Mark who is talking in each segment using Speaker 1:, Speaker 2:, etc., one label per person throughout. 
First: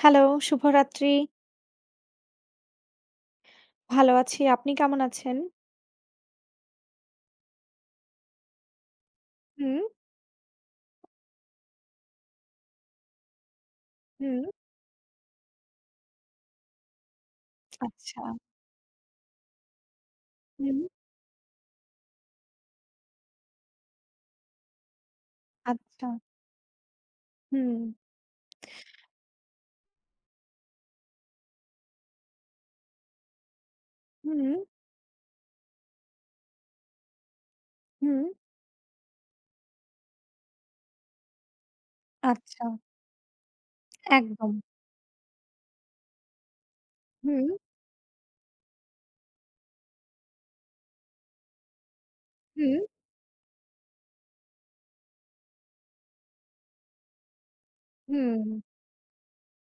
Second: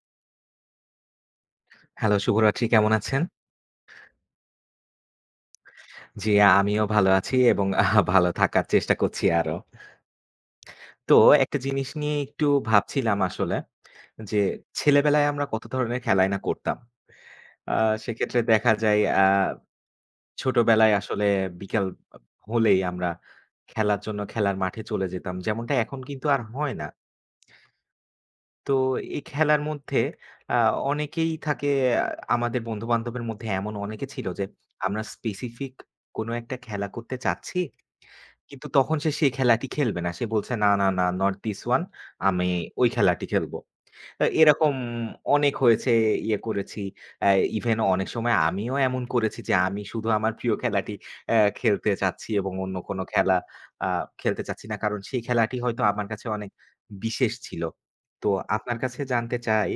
Speaker 1: Hello, শুভরাত্রি।
Speaker 2: Hello, শুভরাত্রি। কেমন আছেন?
Speaker 1: ভালো আছি। আপনি কেমন আছেন?
Speaker 2: জি, আমিও ভালো আছি এবং ভালো থাকার চেষ্টা করছি আরো।
Speaker 1: হুম,
Speaker 2: তো একটা জিনিস নিয়ে একটু ভাবছিলাম আসলে যে,
Speaker 1: হুম।
Speaker 2: ছেলেবেলায় আমরা কত ধরনের খেলাই না করতাম। আ
Speaker 1: আচ্ছা।
Speaker 2: সেক্ষেত্রে দেখা যায়
Speaker 1: হুম,
Speaker 2: ছোটবেলায় আসলে বিকাল আ হলেই আমরা খেলার জন্য খেলার মাঠে চলে যেতাম। যেমনটা এখন
Speaker 1: আচ্ছা।
Speaker 2: কিন্তু আর হয় না।
Speaker 1: হুম,
Speaker 2: তো এই খেলার মধ্যে আ অনেকেই থাকে, আ আমাদের বন্ধু-বান্ধবের মধ্যে এমন অনেকে ছিল যে,
Speaker 1: হুম,
Speaker 2: আমরা স্পেসিফিক কোনো একটা খেলা করতে চাচ্ছি।
Speaker 1: হুম।
Speaker 2: কিন্তু তখন সে সেই খেলাটি খেলবে না। সে বলছে, "না, না, না, not this one, আমি
Speaker 1: আচ্ছা,
Speaker 2: ওই খেলাটি খেলবো।"
Speaker 1: একদম।
Speaker 2: এরকম অনেক হয়েছে, ইয়ে করেছি। আ
Speaker 1: হুম,
Speaker 2: ইভেন অনেক সময় আমিও এমন করেছি যে আমি শুধু আমার প্রিয় খেলাটি খেলতে চাচ্ছি এবং অন্য
Speaker 1: হুম,
Speaker 2: কোনো খেলা আ খেলতে চাচ্ছি না। কারণ সেই খেলাটি হয়তো আমার কাছে অনেক বিশেষ ছিল। তো
Speaker 1: হুম।
Speaker 2: আপনার কাছে জানতে চাই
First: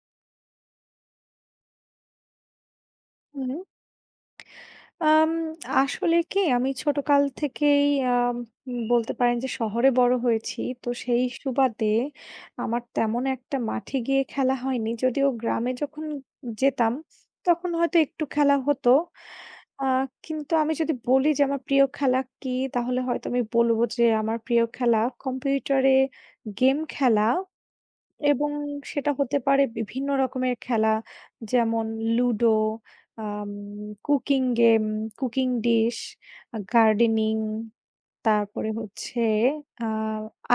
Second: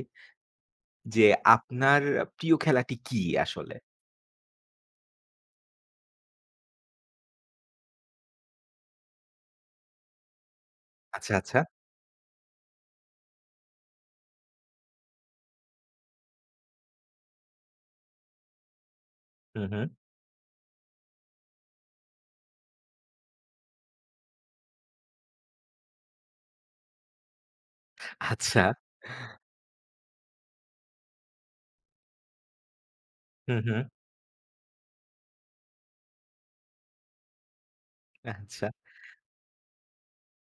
Speaker 2: যে আপনার প্রিয় খেলাটি কি
Speaker 1: হুম।
Speaker 2: আসলে?
Speaker 1: আম আসলে কি আমি ছোটকাল থেকেই আম বলতে পারেন যে শহরে বড় হয়েছি। তো সেই
Speaker 2: আচ্ছা, আচ্ছা।
Speaker 1: সুবাদে আমার তেমন একটা মাঠে গিয়ে খেলা হয়নি। যদিও গ্রামে যখন যেতাম তখন হয়তো একটু খেলা হতো।
Speaker 2: হুম,
Speaker 1: আ
Speaker 2: হুম।
Speaker 1: কিন্তু আমি যদি বলি যে আমার প্রিয় খেলা কি? তাহলে হয়তো আমি বলব যে আমার প্রিয় খেলা কম্পিউটারে গেম খেলা এবং
Speaker 2: আচ্ছা।
Speaker 1: সেটা হতে পারে বিভিন্ন রকমের খেলা যেমন লুডো, আম
Speaker 2: হুম, হুম।
Speaker 1: Cooking game, cooking dish, gardening,
Speaker 2: আচ্ছা।
Speaker 1: তারপরে হচ্ছে আ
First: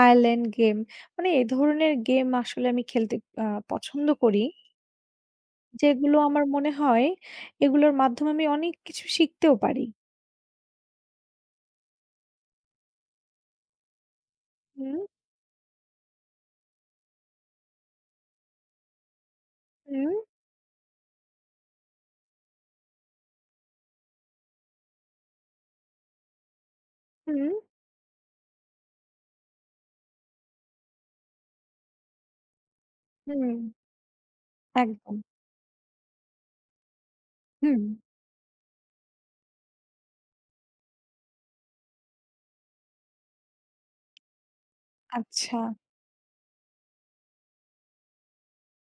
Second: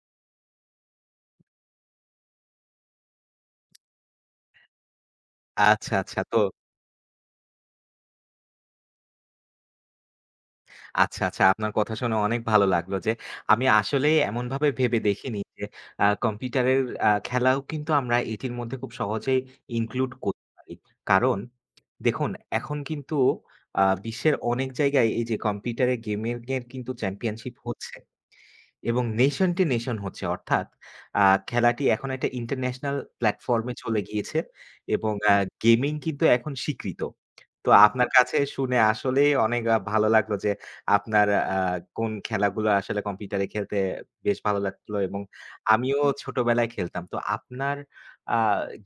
Speaker 1: আইল্যান্ড গেম। মানে এ ধরনের গেম আসলে আমি খেলতে আ পছন্দ করি।
Speaker 2: আচ্ছা,
Speaker 1: যেগুলো
Speaker 2: আচ্ছা। তো
Speaker 1: আমার মনে হয় এগুলোর মাধ্যমে আমি অনেক কিছু শিখতেও পারি।
Speaker 2: আচ্ছা, আচ্ছা। আপনার কথা শুনে অনেক ভালো লাগলো যে আমি আসলেই এমনভাবে ভেবে
Speaker 1: হুম।
Speaker 2: দেখিনি যে কম্পিউটারের খেলাও কিন্তু আমরা এটির মধ্যে খুব সহজেই include
Speaker 1: হুম,
Speaker 2: করতে পারি। কারণ দেখুন এখন কিন্তু বিশ্বের অনেক জায়গায় এই যে কম্পিউটারে গেমিং এর কিন্তু
Speaker 1: হুম,
Speaker 2: চ্যাম্পিয়নশিপ হচ্ছে। এবং নেশনটি নেশন হচ্ছে। অর্থাৎ আ খেলাটি এখন একটা ইন্টারন্যাশনাল
Speaker 1: হুম,
Speaker 2: প্লাটফর্ম এ চলে গিয়েছে এবং
Speaker 1: একদম।
Speaker 2: গেমিং কিন্তু এখন স্বীকৃত। তো
Speaker 1: হুম,
Speaker 2: আপনার কাছে শুনে আসলেই অনেক ভালো লাগলো যে আপনার আ কোন খেলাগুলো আসলে কম্পিউটারে খেলতে বেশ ভালো লাগলো এবং
Speaker 1: আচ্ছা।
Speaker 2: আমিও ছোটবেলায় খেলতাম। তো আপনার আ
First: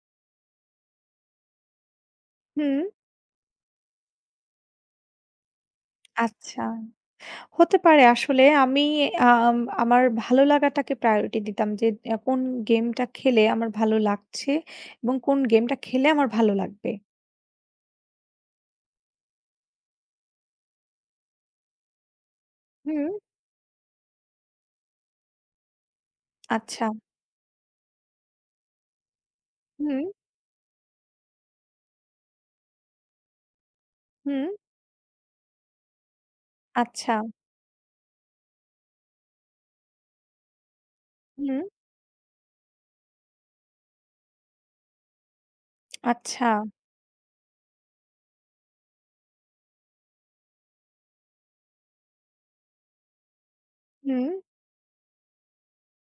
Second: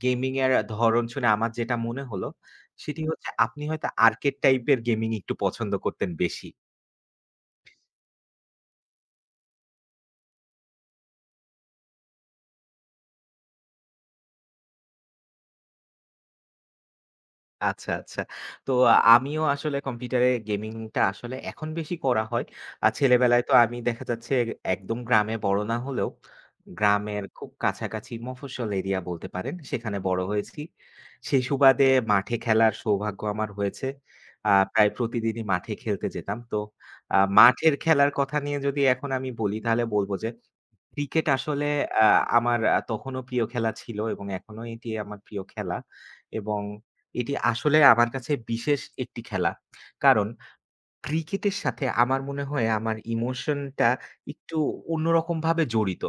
Speaker 2: গেমিং এর ধরন শুনে আমার যেটা মনে হলো,
Speaker 1: হুম,
Speaker 2: সেটি হচ্ছে আপনি হয়তো আর্কেড টাইপের গেমিং একটু পছন্দ করতেন বেশি।
Speaker 1: আচ্ছা। হতে পারে আসলে আমি আম আমার ভালো লাগাটাকে প্রায়োরিটি দিতাম যে কোন গেমটা খেলে আমার ভালো লাগছে এবং কোন গেমটা খেলে আমার ভালো লাগবে।
Speaker 2: আচ্ছা, আচ্ছা। তো আমিও আসলে কম্পিউটারে গেমিংটা আসলে এখন বেশি করা হয়। আর
Speaker 1: হুম,
Speaker 2: ছেলেবেলায় তো আমি দেখা যাচ্ছে একদম গ্রামে বড় না হলেও
Speaker 1: আচ্ছা।
Speaker 2: গ্রামের খুব কাছাকাছি মফস্বল এরিয়া বলতে পারেন। সেখানে
Speaker 1: হুম,
Speaker 2: বড় হয়েছি। সেই সুবাদে মাঠে খেলার সৌভাগ্য আমার হয়েছে।
Speaker 1: হুম,
Speaker 2: প্রায় প্রতিদিনই মাঠে খেলতে যেতাম। তো
Speaker 1: আচ্ছা।
Speaker 2: মাঠের খেলার কথা নিয়ে যদি এখন আমি বলি তাহলে বলব যে ক্রিকেট
Speaker 1: হুম,
Speaker 2: আসলে আ আমার তখনো প্রিয় খেলা ছিল এবং এখনো এটি আমার প্রিয় খেলা
Speaker 1: আচ্ছা।
Speaker 2: এবং এটি আসলে আমার কাছে বিশেষ একটি খেলা। কারণ ক্রিকেটের সাথে আমার মনে হয় আমার ইমোশনটা
Speaker 1: হুম,
Speaker 2: একটু অন্যরকমভাবে জড়িত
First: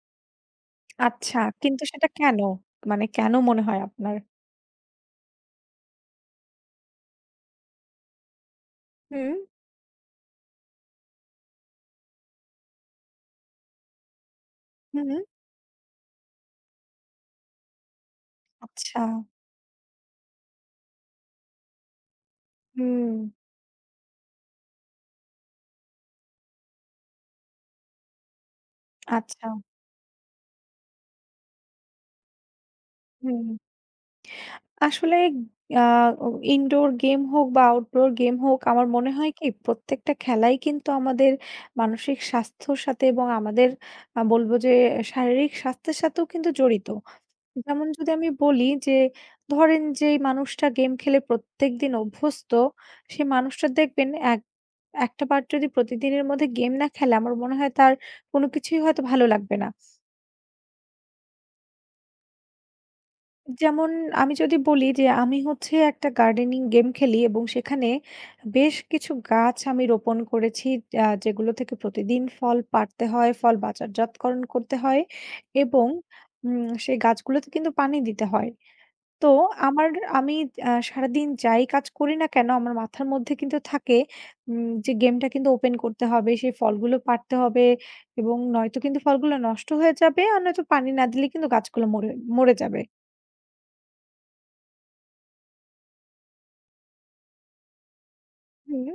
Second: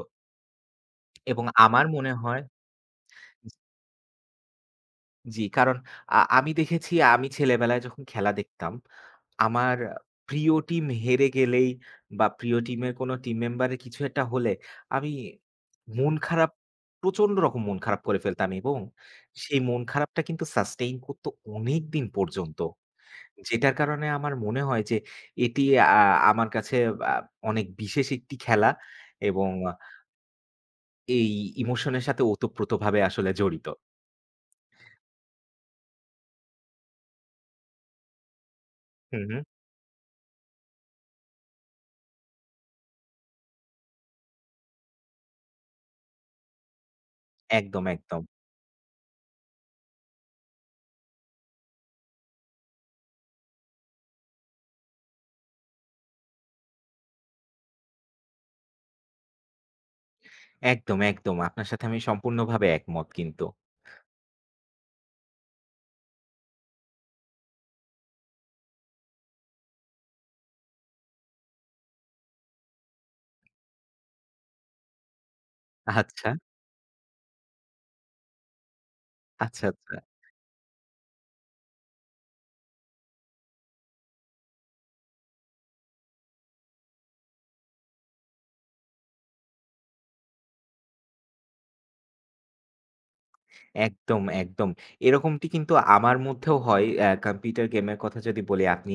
Speaker 1: আচ্ছা।
Speaker 2: এবং
Speaker 1: কিন্তু
Speaker 2: আমার
Speaker 1: সেটা
Speaker 2: মনে
Speaker 1: কেন?
Speaker 2: হয়
Speaker 1: মানে কেন মনে হয় আপনার?
Speaker 2: জি, কারণ আমি দেখেছি আমি ছেলেবেলায় যখন খেলা দেখতাম,
Speaker 1: হুম,
Speaker 2: আমার প্রিয় টিম হেরে গেলেই বা প্রিয় টিমের কোনো টিম মেম্বারের কিছু একটা হলে আমি
Speaker 1: হুম,
Speaker 2: মন খারাপ প্রচন্ড রকম মন খারাপ করে ফেলতাম এবং
Speaker 1: আচ্ছা।
Speaker 2: সেই মন খারাপটা কিন্তু সাস্টেইন করত অনেকদিন পর্যন্ত।
Speaker 1: হুম,
Speaker 2: যেটার কারণে আমার মনে হয় যে এটি আ আমার কাছে আ অনেক বিশেষ একটি খেলা
Speaker 1: আচ্ছা।
Speaker 2: এবং এই ইমোশনের সাথে ওতপ্রোতভাবে আসলে
Speaker 1: হুম।
Speaker 2: জড়িত।
Speaker 1: আসলে আ ইনডোর গেম হোক বা আউটডোর গেম হোক, আমার মনে
Speaker 2: হুম,
Speaker 1: হয়
Speaker 2: হুম।
Speaker 1: কি প্রত্যেকটা খেলাই কিন্তু আমাদের মানসিক স্বাস্থ্যর সাথে এবং আমাদের বলব যে শারীরিক স্বাস্থ্যের সাথেও কিন্তু জড়িত।
Speaker 2: একদম,
Speaker 1: যেমন যদি
Speaker 2: একদম।
Speaker 1: আমি বলি যে ধরেন যেই মানুষটা গেম খেলে প্রত্যেকদিন অভ্যস্ত, সে মানুষটা দেখবেন এক একটা বার যদি প্রতিদিনের মধ্যে গেম না খেলে আমার মনে হয় তার কোনো কিছুই হয়তো ভালো লাগবে না।
Speaker 2: একদম, একদম। আপনার সাথে আমি সম্পূর্ণভাবে একমত কিন্তু।
Speaker 1: যেমন আমি যদি বলি যে আমি হচ্ছে একটা গার্ডেনিং গেম খেলি এবং সেখানে বেশ কিছু গাছ আমি রোপণ করেছি যেগুলো থেকে প্রতিদিন ফল পাড়তে হয় ফল বাজারজাতকরণ করতে হয় এবং
Speaker 2: আচ্ছা,
Speaker 1: সেই গাছগুলোতে কিন্তু পানি দিতে হয় তো
Speaker 2: আচ্ছা,
Speaker 1: আমার
Speaker 2: আচ্ছা।
Speaker 1: আমি সারাদিন যাই কাজ করি না কেন আমার মাথার মধ্যে কিন্তু থাকে যে গেমটা কিন্তু ওপেন করতে হবে সেই ফলগুলো পাড়তে হবে এবং নয়তো কিন্তু ফলগুলো নষ্ট হয়ে যাবে আর নয়তো পানি না দিলে কিন্তু গাছগুলো মরে মরে যাবে।
Speaker 2: একদম, একদম। এরকমটি কিন্তু আমার মধ্যেও হয়। কম্পিউটার গেমের কথা যদি বলি,
Speaker 1: হুম,
Speaker 2: আপনি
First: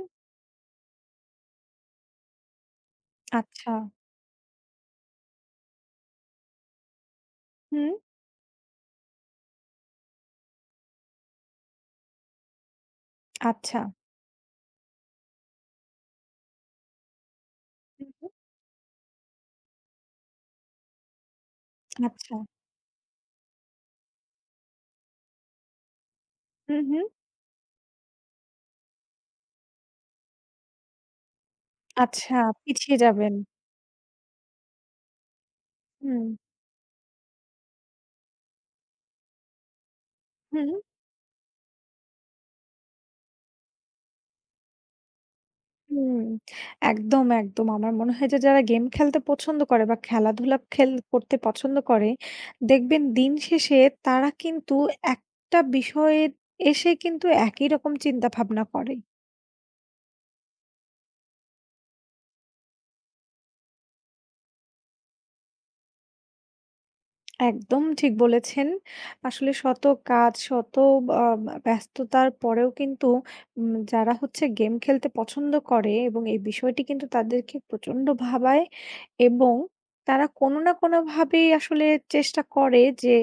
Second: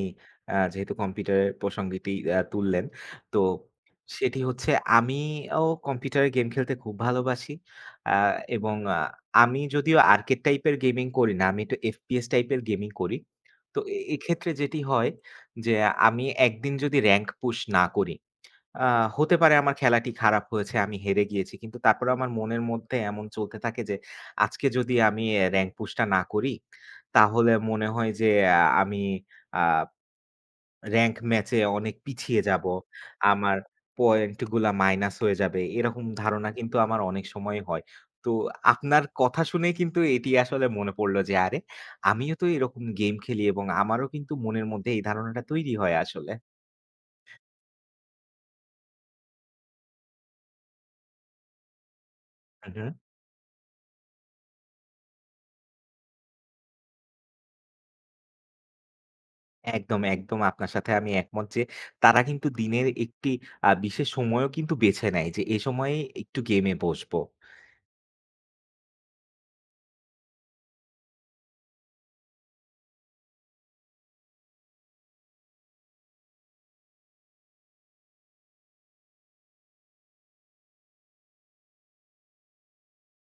Speaker 2: যেহেতু কম্পিউটারের প্রসঙ্গটি তুললেন, তো
Speaker 1: আচ্ছা।
Speaker 2: সেটি হচ্ছে আমিও কম্পিউটারে গেম খেলতে খুব ভালোবাসি।
Speaker 1: হুম,
Speaker 2: আ এবং আমি যদিও আর্কেড টাইপের গেমিং করি না, আমি একটু FPS টাইপের গেমিং করি। তো
Speaker 1: আচ্ছা।
Speaker 2: এক্ষেত্রে যেটি হয় যে, আমি একদিন যদি র‍্যাংক পুশ না
Speaker 1: হু,
Speaker 2: করি
Speaker 1: হু,
Speaker 2: আ হতে পারে আমার খেলাটি খারাপ হয়েছে, আমি হেরে গিয়েছি। কিন্তু তারপরেও আমার
Speaker 1: আচ্ছা।
Speaker 2: মনের মধ্যে এমন চলতে থাকে যে, আজকে যদি আমি র‍্যাংক পুশটা না করি,
Speaker 1: হু, হু,
Speaker 2: তাহলে মনে হয় যে আমি আ র‍্যাংক ম্যাচে অনেক
Speaker 1: আচ্ছা
Speaker 2: পিছিয়ে যাবো।
Speaker 1: পিছিয়ে যাবেন।
Speaker 2: আমার পয়েন্টগুলা মাইনাস হয়ে যাবে। এরকম
Speaker 1: হুম,
Speaker 2: ধারণা কিন্তু আমার অনেক সময়ই হয়। তো আপনার কথা শুনেই কিন্তু এটি আসলে
Speaker 1: হুম,
Speaker 2: মনে পড়ল যে, আরে! আমিও তো এরকম গেম খেলি এবং আমারও কিন্তু মনের মধ্যে এই ধারণাটা তৈরি হয়
Speaker 1: হুম।
Speaker 2: আসলে।
Speaker 1: একদম, একদম। আমার মনে হয় যে যারা গেম খেলতে পছন্দ করে বা খেলাধুলা খেল করতে পছন্দ করে,
Speaker 2: হু, হু।
Speaker 1: দেখবেন দিন শেষে তারা কিন্তু একটা বিষয়ে এসে কিন্তু একই রকম চিন্তা ভাবনা করে।
Speaker 2: একদম, একদম, আপনার সাথে আমি একমত যে তারা কিন্তু দিনের একটি বিশেষ সময়ও কিন্তু বেছে নেয় যে এ সময়ে একটু গেমে বসবো।
Speaker 1: একদম ঠিক বলেছেন। আসলে শত কাজ, শত আ ব্যস্ততার পরেও কিন্তু উম যারা হচ্ছে গেম খেলতে পছন্দ করে এবং এই বিষয়টি কিন্তু তাদেরকে প্রচণ্ড ভাবায় এবং তারা কোনো না কোনোভাবেই আসলে চেষ্টা করে যে,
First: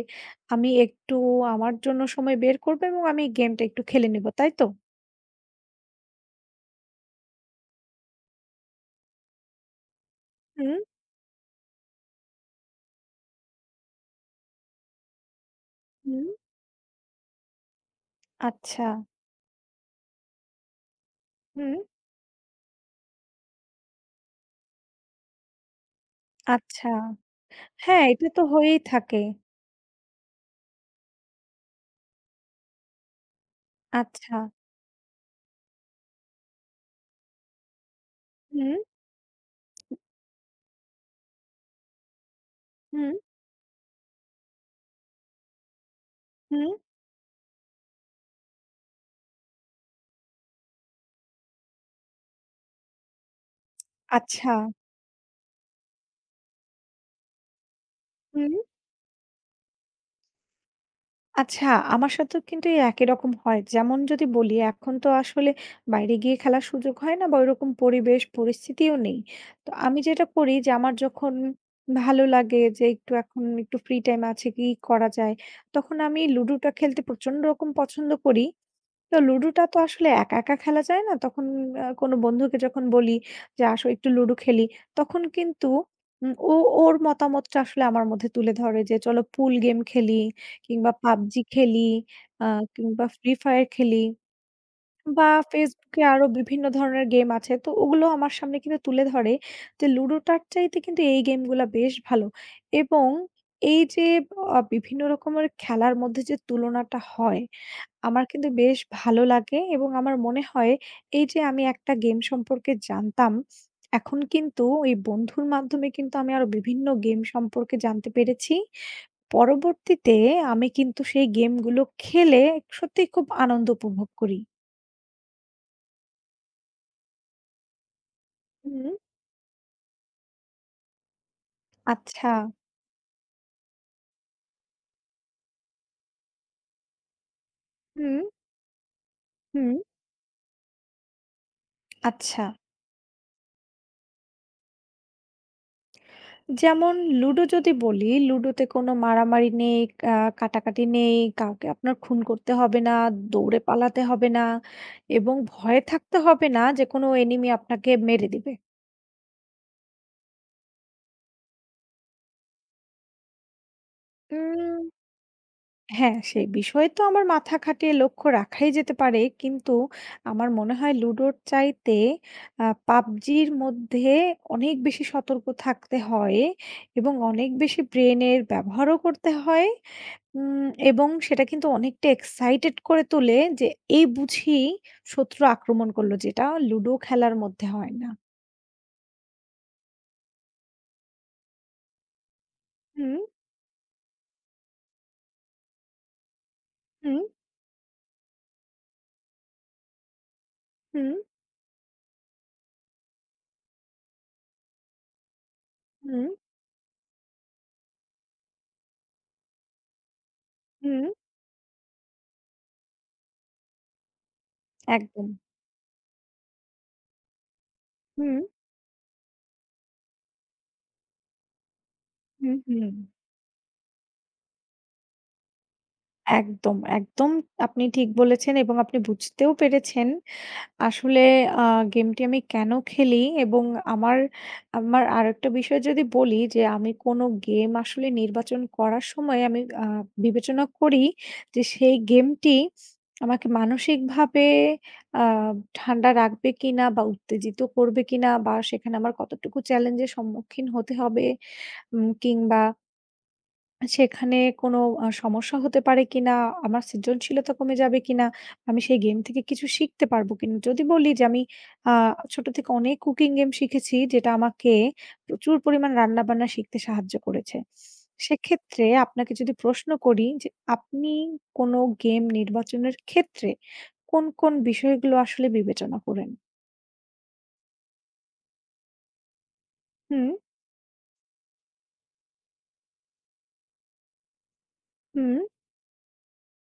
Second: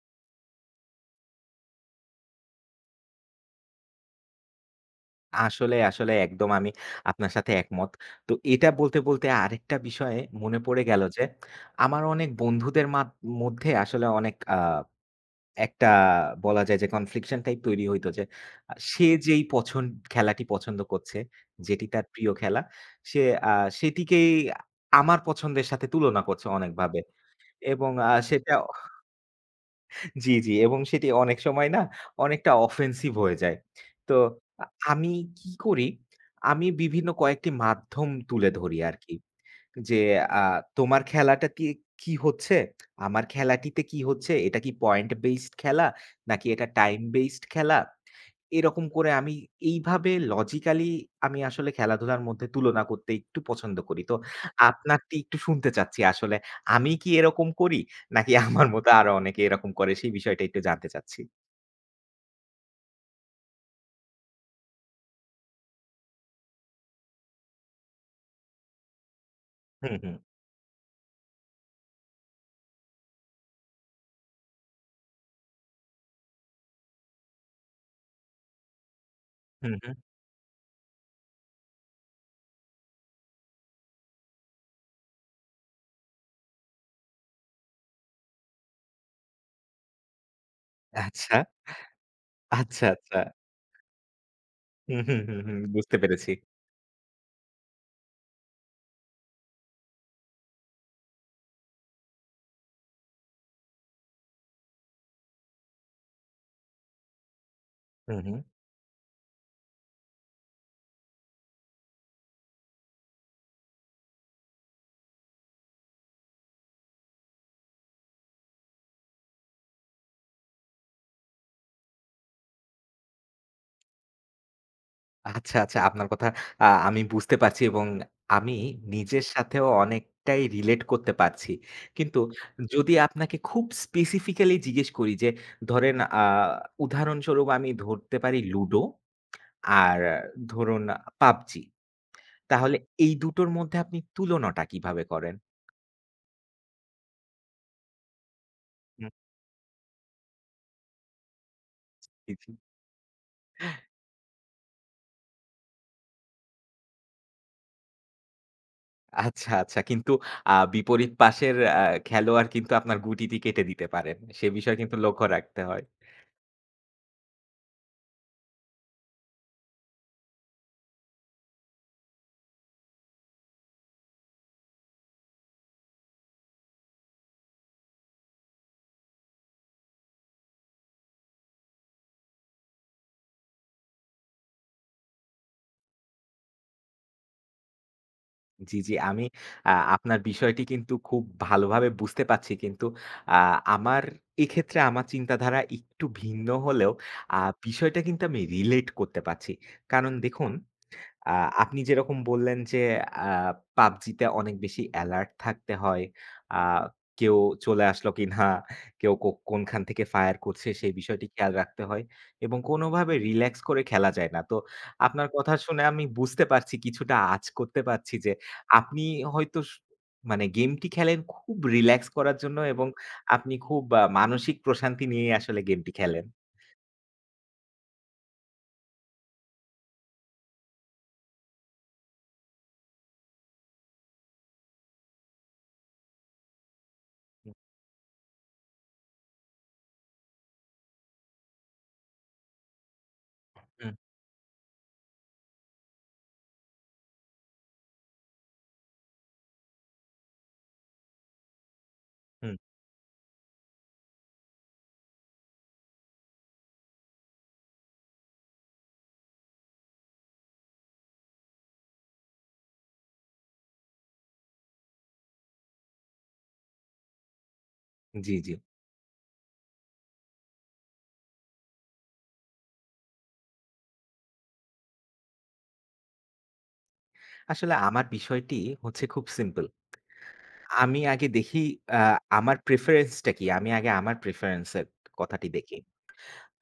Speaker 1: "আমি একটু আমার জন্য সময় বের করব এবং আমি গেমটা একটু খেলে নেব।" তাই তো?
Speaker 2: আসলে, আসলে একদম আমি আপনার সাথে একমত। তো এটা বলতে আরেকটা বিষয়ে মনে
Speaker 1: হুম,
Speaker 2: পড়ে গেল যে আমার অনেক বন্ধুদের মধ্যে আসলে অনেক একটা
Speaker 1: হুম,
Speaker 2: বলা যায় যে কনফ্লিকশন টাইপ তৈরি হইতো যে
Speaker 1: আচ্ছা,
Speaker 2: সে যেই খেলাটি পছন্দ করছে,
Speaker 1: হুম,
Speaker 2: যেটি তার প্রিয় খেলা সে আ সেটিকেই আমার পছন্দের সাথে তুলনা করছে
Speaker 1: আচ্ছা।
Speaker 2: অনেকভাবে। এবং
Speaker 1: হ্যাঁ, এটা তো
Speaker 2: সেটা
Speaker 1: হয়েই থাকে।
Speaker 2: জি, জি এবং সেটি অনেক সময় না অনেকটা অফেন্সিভ হয়ে যায়। তো
Speaker 1: আচ্ছা,
Speaker 2: আ আমি কি করি, আমি বিভিন্ন কয়েকটি মাধ্যম তুলে ধরি
Speaker 1: হুম,
Speaker 2: আরকি। যে আ তোমার খেলাটাতে কি হচ্ছে?
Speaker 1: হুম,
Speaker 2: আমার খেলাটিতে কি হচ্ছে? এটা কি পয়েন্ট বেসড খেলা? নাকি এটা
Speaker 1: হুম,
Speaker 2: টাইম বেসড খেলা? এরকম করে এইভাবে লজিক্যালি আমি আসলে খেলাধুলার মধ্যে তুলনা করতে একটু পছন্দ করি। তো
Speaker 1: আচ্ছা,
Speaker 2: আপনারটি একটু শুনতে চাচ্ছি আসলে আমি কি এরকম করি? নাকি
Speaker 1: হুম।
Speaker 2: আমার মতো আরো অনেকে এরকম করে সেই বিষয়টা একটু জানতে চাচ্ছি।
Speaker 1: আচ্ছা, আমার সাথেও কিন্তু এই একই রকম হয়। যেমন যদি বলি, এখন তো আসলে বাইরে গিয়ে খেলার সুযোগ হয় না বা ওইরকম পরিবেশ পরিস্থিতিও নেই। তো
Speaker 2: হুম,
Speaker 1: আমি
Speaker 2: হুম,
Speaker 1: যেটা করি যে আমার যখন ভালো লাগে যে একটু এখন একটু ফ্রি টাইম আছে, কি করা যায়? তখন আমি লুডোটা খেলতে প্রচন্ড রকম পছন্দ করি। তো লুডোটা
Speaker 2: হুম,
Speaker 1: তো
Speaker 2: হুম।
Speaker 1: আসলে একা, একা খেলা যায় না। তখন কোনো বন্ধুকে যখন বলি যে, "আসো একটু লুডো খেলি।" তখন কিন্তু উম ও ওর মতামতটা আসলে আমার মধ্যে তুলে ধরে যে, "চলো পুল গেম খেলি কিংবা
Speaker 2: আচ্ছা,
Speaker 1: PUBG খেলি আ
Speaker 2: আচ্ছা,
Speaker 1: কিংবা
Speaker 2: আচ্ছা।
Speaker 1: Free Fire খেলি।"
Speaker 2: হুম, হুম,
Speaker 1: বা
Speaker 2: হুম, হুম।
Speaker 1: Facebook
Speaker 2: বুঝতে
Speaker 1: এ আরো
Speaker 2: পেরেছি।
Speaker 1: বিভিন্ন ধরনের গেম আছে। তো ওগুলো আমার সামনে কিন্তু তুলে ধরে যে, "লুডোটার চাইতে কিন্তু এই গেমগুলা বেশ ভালো।" এবং এই যে, বিভিন্ন রকমের খেলার মধ্যে যে, তুলনাটা হয়
Speaker 2: হুম,
Speaker 1: আমার
Speaker 2: হুম।
Speaker 1: কিন্তু বেশ ভালো লাগে এবং আমার মনে হয় এই যে আমি একটা গেম সম্পর্কে জানতাম, এখন কিন্তু এই বন্ধুর মাধ্যমে কিন্তু আমি আরো বিভিন্ন গেম সম্পর্কে জানতে পেরেছি। পরবর্তীতে আমি কিন্তু সেই গেমগুলো খেলে সত্যিই খুব আনন্দ উপভোগ করি।
Speaker 2: আচ্ছা, আচ্ছা। আপনার কথা আমি বুঝতে পারছি এবং আমি
Speaker 1: হুম।
Speaker 2: নিজের সাথেও অনেকটাই রিলেট করতে পারছি। কিন্তু
Speaker 1: আচ্ছা।
Speaker 2: যদি আপনাকে খুব স্পেসিফিক্যালি জিজ্ঞেস করি যে ধরেন উদাহরণস্বরূপ আমি ধরতে
Speaker 1: হুম,
Speaker 2: পারি লুডো
Speaker 1: হুম,
Speaker 2: আর ধরুন পাবজি।
Speaker 1: আচ্ছা।
Speaker 2: তাহলে এই দুটোর মধ্যে আপনি তুলনাটা কিভাবে করেন?
Speaker 1: যেমন লুডো যদি বলি, লুডোতে কোনো
Speaker 2: হুম,
Speaker 1: মারামারি নেই, আ কাটাকাটি নেই, কাউকে আপনার খুন
Speaker 2: জি, জি।
Speaker 1: করতে হবে না, দৌড়ে পালাতে হবে না এবং ভয়ে থাকতে হবে না যে কোনো এনিমি আপনাকে মেরে দিবে।
Speaker 2: আচ্ছা, আচ্ছা। কিন্তু বিপরীত পাশের খেলোয়াড় কিন্তু আপনার গুটিটি কেটে দিতে পারেন। সে বিষয়ে
Speaker 1: উম
Speaker 2: কিন্তু লক্ষ্য রাখতে হয়।
Speaker 1: হ্যাঁ, সেই বিষয়ে তো আমার মাথা খাটিয়ে লক্ষ্য রাখাই যেতে পারে। কিন্তু আমার মনে হয় লুডোর চাইতে পাবজির মধ্যে অনেক বেশি সতর্ক থাকতে হয় এবং অনেক বেশি ব্রেনের ব্যবহারও করতে হয়। উম এবং সেটা কিন্তু অনেকটা এক্সাইটেড করে তোলে যে, এই বুঝি শত্রু আক্রমণ করল, যেটা লুডো খেলার মধ্যে হয় না।
Speaker 2: জি, জি। আমি আপনার বিষয়টি কিন্তু খুব ভালোভাবে বুঝতে পারছি। কিন্তু
Speaker 1: হুম,
Speaker 2: আ আমার এক্ষেত্রে আমার চিন্তাধারা একটু ভিন্ন হলেও
Speaker 1: হুম,
Speaker 2: আ বিষয়টা কিন্তু আমি রিলেট করতে পারছি। কারণ দেখুন
Speaker 1: হুম,
Speaker 2: আ আপনি যেরকম বললেন যে আ পাবজিতে অনেক বেশি অ্যালার্ট থাকতে হয়।
Speaker 1: হুম,
Speaker 2: আ কেউ চলে আসলো কিনা, কেউ কোনখান থেকে ফায়ার করছে সেই
Speaker 1: হুম।
Speaker 2: বিষয়টি খেয়াল রাখতে হয় এবং কোনোভাবে রিল্যাক্স করে খেলা যায় না। তো আপনার
Speaker 1: একদম।
Speaker 2: কথা শুনে আমি বুঝতে পারছি কিছুটা আঁচ করতে পারছি যে
Speaker 1: হুম,
Speaker 2: আপনি হয়তো মানে গেমটি খেলেন খুব রিল্যাক্স করার জন্য
Speaker 1: হুম,
Speaker 2: এবং
Speaker 1: হুম।
Speaker 2: আপনি খুব মানসিক প্রশান্তি নিয়েই আসলে গেমটি খেলেন।
Speaker 1: একদম, একদম আপনি ঠিক বলেছেন এবং আপনি বুঝতেও পেরেছেন। আসলে আ গেমটি আমি কেন খেলি এবং আমার আমার আরেকটা বিষয় যদি বলি যে, আমি কোন গেম আসলে নির্বাচন করার সময় আমি বিবেচনা করি যে, সেই গেমটি আমাকে
Speaker 2: হুম।
Speaker 1: মানসিকভাবে আ ঠান্ডা রাখবে কিনা বা উত্তেজিত করবে কিনা বা সেখানে আমার কতটুকু চ্যালেঞ্জের সম্মুখীন হতে হবে উম
Speaker 2: হুম,
Speaker 1: কিংবা সেখানে কোনো সমস্যা হতে পারে কিনা? আমার সৃজনশীলতা কমে যাবে কিনা? আমি সেই গেম থেকে কিছু শিখতে পারবো কিনা? যদি বলি যে আমি আ ছোট থেকে অনেক কুকিং গেম শিখেছি যেটা আমাকে প্রচুর পরিমাণ রান্নাবান্না শিখতে সাহায্য করেছে।
Speaker 2: জি, জি।
Speaker 1: সেক্ষেত্রে আপনাকে যদি প্রশ্ন করি যে আপনি কোনো গেম নির্বাচনের ক্ষেত্রে কোন, কোন বিষয়গুলো আসলে বিবেচনা করেন?
Speaker 2: আসলে আমার বিষয়টি হচ্ছে খুব সিম্পল।
Speaker 1: হুম,
Speaker 2: আমি আগে দেখি আ আমার প্রেফারেন্স টা কি? আমি আগে আমার প্রেফারেন্স এর
Speaker 1: হুম,
Speaker 2: কথাটি দেখি।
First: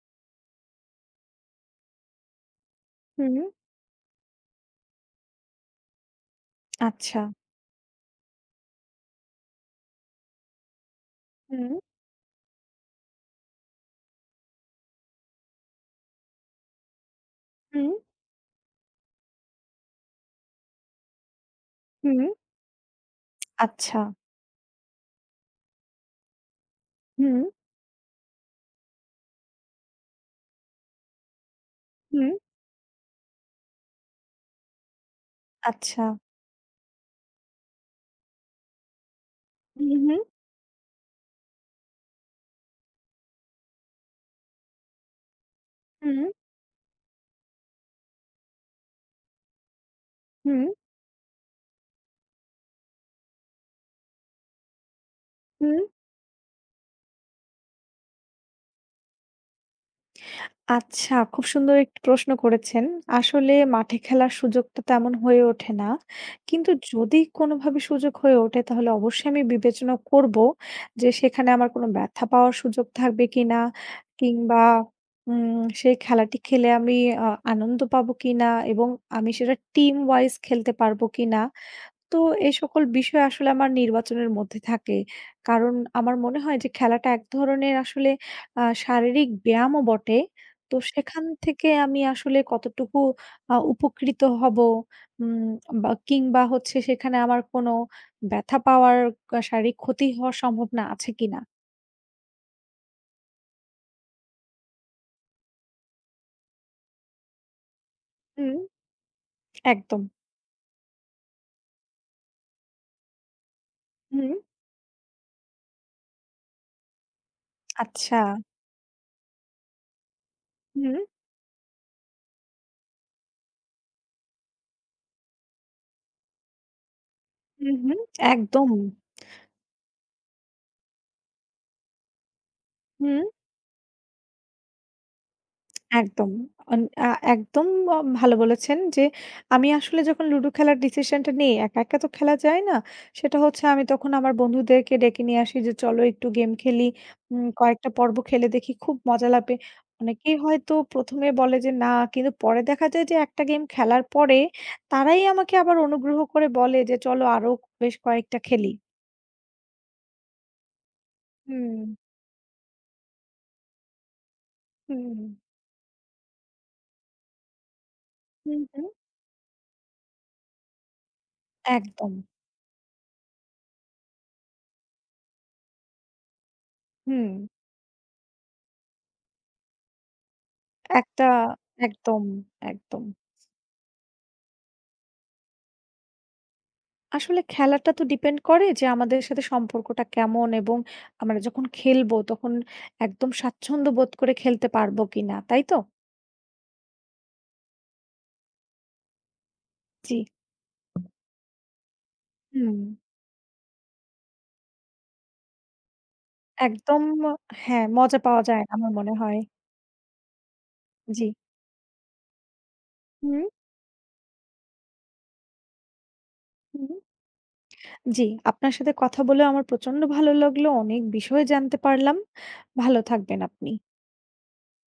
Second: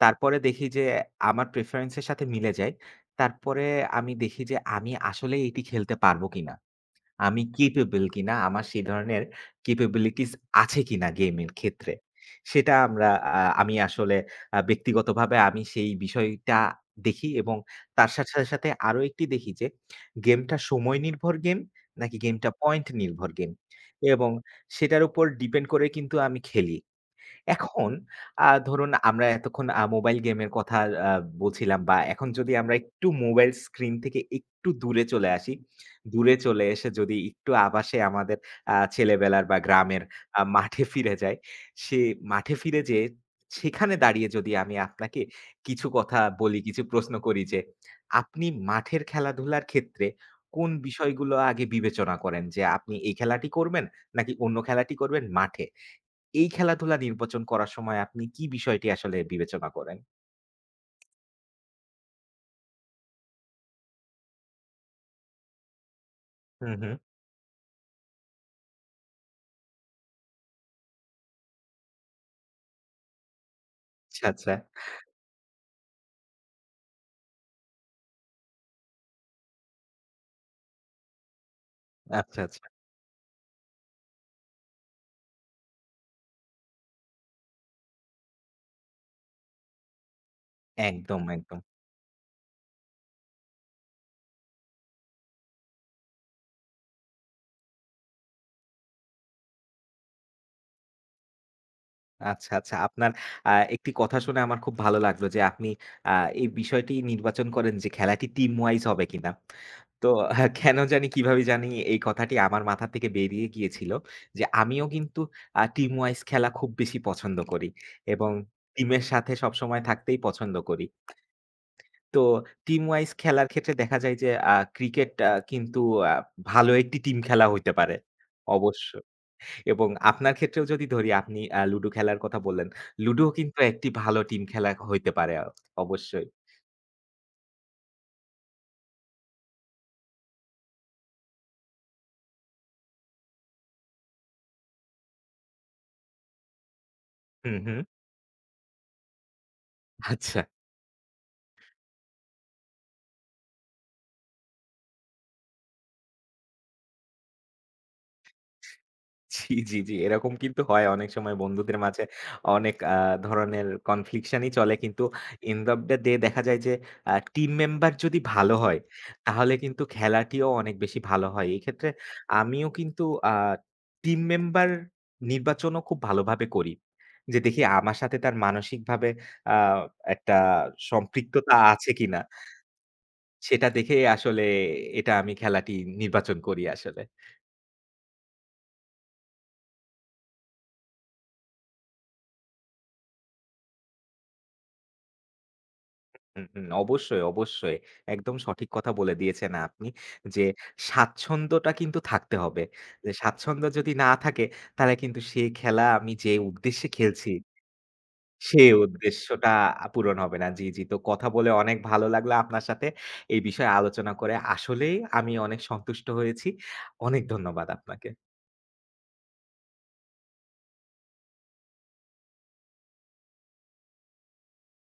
Speaker 2: তারপরে দেখি যে আমার প্রেফারেন্স এর সাথে মিলে যায়।
Speaker 1: হুম,
Speaker 2: তারপরে আমি দেখি যে আমি আসলেই এটি খেলতে পারব কিনা?
Speaker 1: আচ্ছা।
Speaker 2: আমি capable কিনা? আমার সেই ধরনের capabilities আছে কিনা গেমের
Speaker 1: হুম,
Speaker 2: ক্ষেত্রে? সেটা আমরা আ আমি আসলে আ ব্যক্তিগতভাবে আমি সেই বিষয়টা দেখি এবং
Speaker 1: হুম,
Speaker 2: তার সাথে আরো একটি দেখি যে গেমটা সময় নির্ভর গেম নাকি
Speaker 1: হুম,
Speaker 2: গেমটা পয়েন্ট নির্ভর গেম
Speaker 1: আচ্ছা।
Speaker 2: এবং সেটার উপর ডিপেন্ড করে কিন্তু আমি খেলি।
Speaker 1: হুম,
Speaker 2: এখন ধরুন আমরা এতক্ষণ মোবাইল গেমের কথা আ বলছিলাম বা এখন
Speaker 1: হুম,
Speaker 2: যদি আমরা একটু মোবাইল স্ক্রিন থেকে একটু দূরে চলে আসি,
Speaker 1: আচ্ছা।
Speaker 2: দূরে চলে এসে যদি একটু আবাসে আমাদের ছেলেবেলার বা
Speaker 1: হু,
Speaker 2: গ্রামের
Speaker 1: হু।
Speaker 2: মাঠে ফিরে যাই, সে মাঠে ফিরে যেয়ে সেখানে দাঁড়িয়ে যদি আমি আপনাকে কিছু কথা
Speaker 1: হুম,
Speaker 2: বলি, কিছু প্রশ্ন করি যে, আপনি মাঠের খেলাধুলার ক্ষেত্রে
Speaker 1: হুম,
Speaker 2: কোন বিষয়গুলো আগে বিবেচনা করেন যে আপনি এই খেলাটি করবেন নাকি অন্য খেলাটি করবেন মাঠে?
Speaker 1: হুম।
Speaker 2: এই খেলাধুলা নির্বাচন করার সময় আপনি কি বিষয়টি আসলে বিবেচনা করেন?
Speaker 1: আচ্ছা খুব সুন্দর একটি প্রশ্ন করেছেন। আসলে মাঠে খেলার সুযোগটা তেমন হয়ে ওঠে না। কিন্তু
Speaker 2: হুম, হুম।
Speaker 1: যদি কোনোভাবে সুযোগ হয়ে ওঠে তাহলে অবশ্যই আমি বিবেচনা করব যে সেখানে আমার কোনো ব্যথা পাওয়ার সুযোগ থাকবে কিনা?
Speaker 2: আচ্ছা, আচ্ছা।
Speaker 1: কিংবা উম সেই খেলাটি খেলে আমি আনন্দ পাবো কিনা? এবং আমি সেটা টিম ওয়াইজ খেলতে পারবো কিনা? তো
Speaker 2: আচ্ছা,
Speaker 1: এই
Speaker 2: আচ্ছা।
Speaker 1: সকল বিষয় আসলে আমার নির্বাচনের মধ্যে থাকে। কারণ আমার মনে হয় যে খেলাটা এক ধরনের আসলে শারীরিক ব্যায়ামও বটে। তো
Speaker 2: একদম,
Speaker 1: সেখান
Speaker 2: একদম।
Speaker 1: থেকে আমি আসলে কতটুকু উপকৃত হব উম বা কিংবা হচ্ছে সেখানে আমার কোনো ব্যথা পাওয়ার শারীরিক ক্ষতি হওয়ার সম্ভাবনা আছে কিনা?
Speaker 2: আচ্ছা, আচ্ছা। আপনার একটি কথা শুনে আমার খুব ভালো লাগলো যে আপনি আ এই বিষয়টি নির্বাচন করেন যে খেলাটি টিম
Speaker 1: হুম,
Speaker 2: ওয়াইজ হবে কিনা।
Speaker 1: একদম।
Speaker 2: তো হ্যাঁ, কেন জানি কিভাবে জানি এই কথাটি আমার মাথা থেকে বেরিয়ে গিয়েছিল।
Speaker 1: হুম,
Speaker 2: যে আমিও কিন্তু টিম ওয়াইজ খেলা খুব বেশি পছন্দ করি
Speaker 1: আচ্ছা।
Speaker 2: এবং টিমের সাথে সবসময় থাকতেই পছন্দ করি।
Speaker 1: হুম,
Speaker 2: তো টিম ওয়াইজ খেলার ক্ষেত্রে দেখা যায় যে ক্রিকেট কিন্তু আ ভালো একটি টিম খেলা হইতে
Speaker 1: হুম,
Speaker 2: পারে।
Speaker 1: হুম, একদম।
Speaker 2: অবশ্য এবং আপনার ক্ষেত্রেও যদি ধরি আপনি লুডো খেলার কথা বললেন।
Speaker 1: হুম।
Speaker 2: লুডোও কিন্তু একটি ভালো টিম খেলা হইতে পারে অবশ্যই।
Speaker 1: একদম। অন আ একদম ভালো বলেছেন যে, আমি আসলে যখন লুডো খেলার ডিসিশনটা নেই, একা, একা তো খেলা যায় না। সেটা হচ্ছে আমি তখন আমার বন্ধুদেরকে ডেকে নিয়ে আসি যে, "চলো একটু গেম খেলি। উম
Speaker 2: হুম, হুম।
Speaker 1: কয়েকটা পর্ব খেলে দেখি খুব মজা লাগবে।" অনেকেই
Speaker 2: আচ্ছা।
Speaker 1: হয়তো ১ম এ বলে যে, "না।" কিন্তু পরে দেখা যায় যে একটা গেম খেলার পরে তারাই আমাকে আবার অনুগ্রহ করে বলে যে, "চলো আরো বেশ কয়েকটা খেলি।"
Speaker 2: জি, জি, জি। এরকম কিন্তু হয় অনেক সময় বন্ধুদের
Speaker 1: হুম,
Speaker 2: মাঝে অনেক ধরনের কনফ্লিকশন ই চলে। কিন্তু
Speaker 1: হুম।
Speaker 2: এন্ড অফ দ্যা ডে দেখা যায় যে টিম মেম্বার যদি ভালো
Speaker 1: হুম,
Speaker 2: হয়,
Speaker 1: হুম।
Speaker 2: তাহলে কিন্তু খেলাটিও অনেক বেশি ভালো হয়। এক্ষেত্রে
Speaker 1: একদম।
Speaker 2: আমিও কিন্তু আ টিম মেম্বার নির্বাচনও খুব ভালোভাবে করি।
Speaker 1: হুম।
Speaker 2: যে দেখি আমার সাথে তার মানসিকভাবে আ একটা
Speaker 1: একটা
Speaker 2: সম্পৃক্ততা আছে কিনা,
Speaker 1: একদম, একদম।
Speaker 2: সেটা দেখে আসলে আমি খেলাটি নির্বাচন করি আসলে।
Speaker 1: আসলে খেলাটা তো ডিপেন্ড করে যে আমাদের সাথে সম্পর্কটা কেমন এবং আমরা যখন খেলবো তখন একদম স্বাচ্ছন্দ্য বোধ করে খেলতে পারবো কিনা, তাই তো?
Speaker 2: হুম, হুম। অবশ্যই, অবশ্যই। একদম সঠিক কথা বলে দিয়েছেন আপনি
Speaker 1: জি।
Speaker 2: যে স্বাচ্ছন্দ্যটা কিন্তু থাকতে হবে।
Speaker 1: হুম।
Speaker 2: যে স্বাচ্ছন্দ্য যদি না থাকে তাহলে কিন্তু সেই খেলা আমি যে উদ্দেশ্যে
Speaker 1: একদম
Speaker 2: খেলছি
Speaker 1: হ্যাঁ, মজা পাওয়া যায়
Speaker 2: সেই
Speaker 1: না আমার মনে হয়।
Speaker 2: উদ্দেশ্যটা পূরণ হবে না। জি, জি। তো
Speaker 1: জি।
Speaker 2: কথা বলে অনেক ভালো লাগলো আপনার সাথে। এই
Speaker 1: হুম,
Speaker 2: বিষয়ে আলোচনা করে আসলেই আমি অনেক সন্তুষ্ট হয়েছি।
Speaker 1: হুম।
Speaker 2: অনেক ধন্যবাদ আপনাকে।
Speaker 1: জি, আপনার সাথে কথা বলে আমার প্রচন্ড ভালো লাগলো। অনেক বিষয় জানতে পারলাম। ভালো থাকবেন আপনি।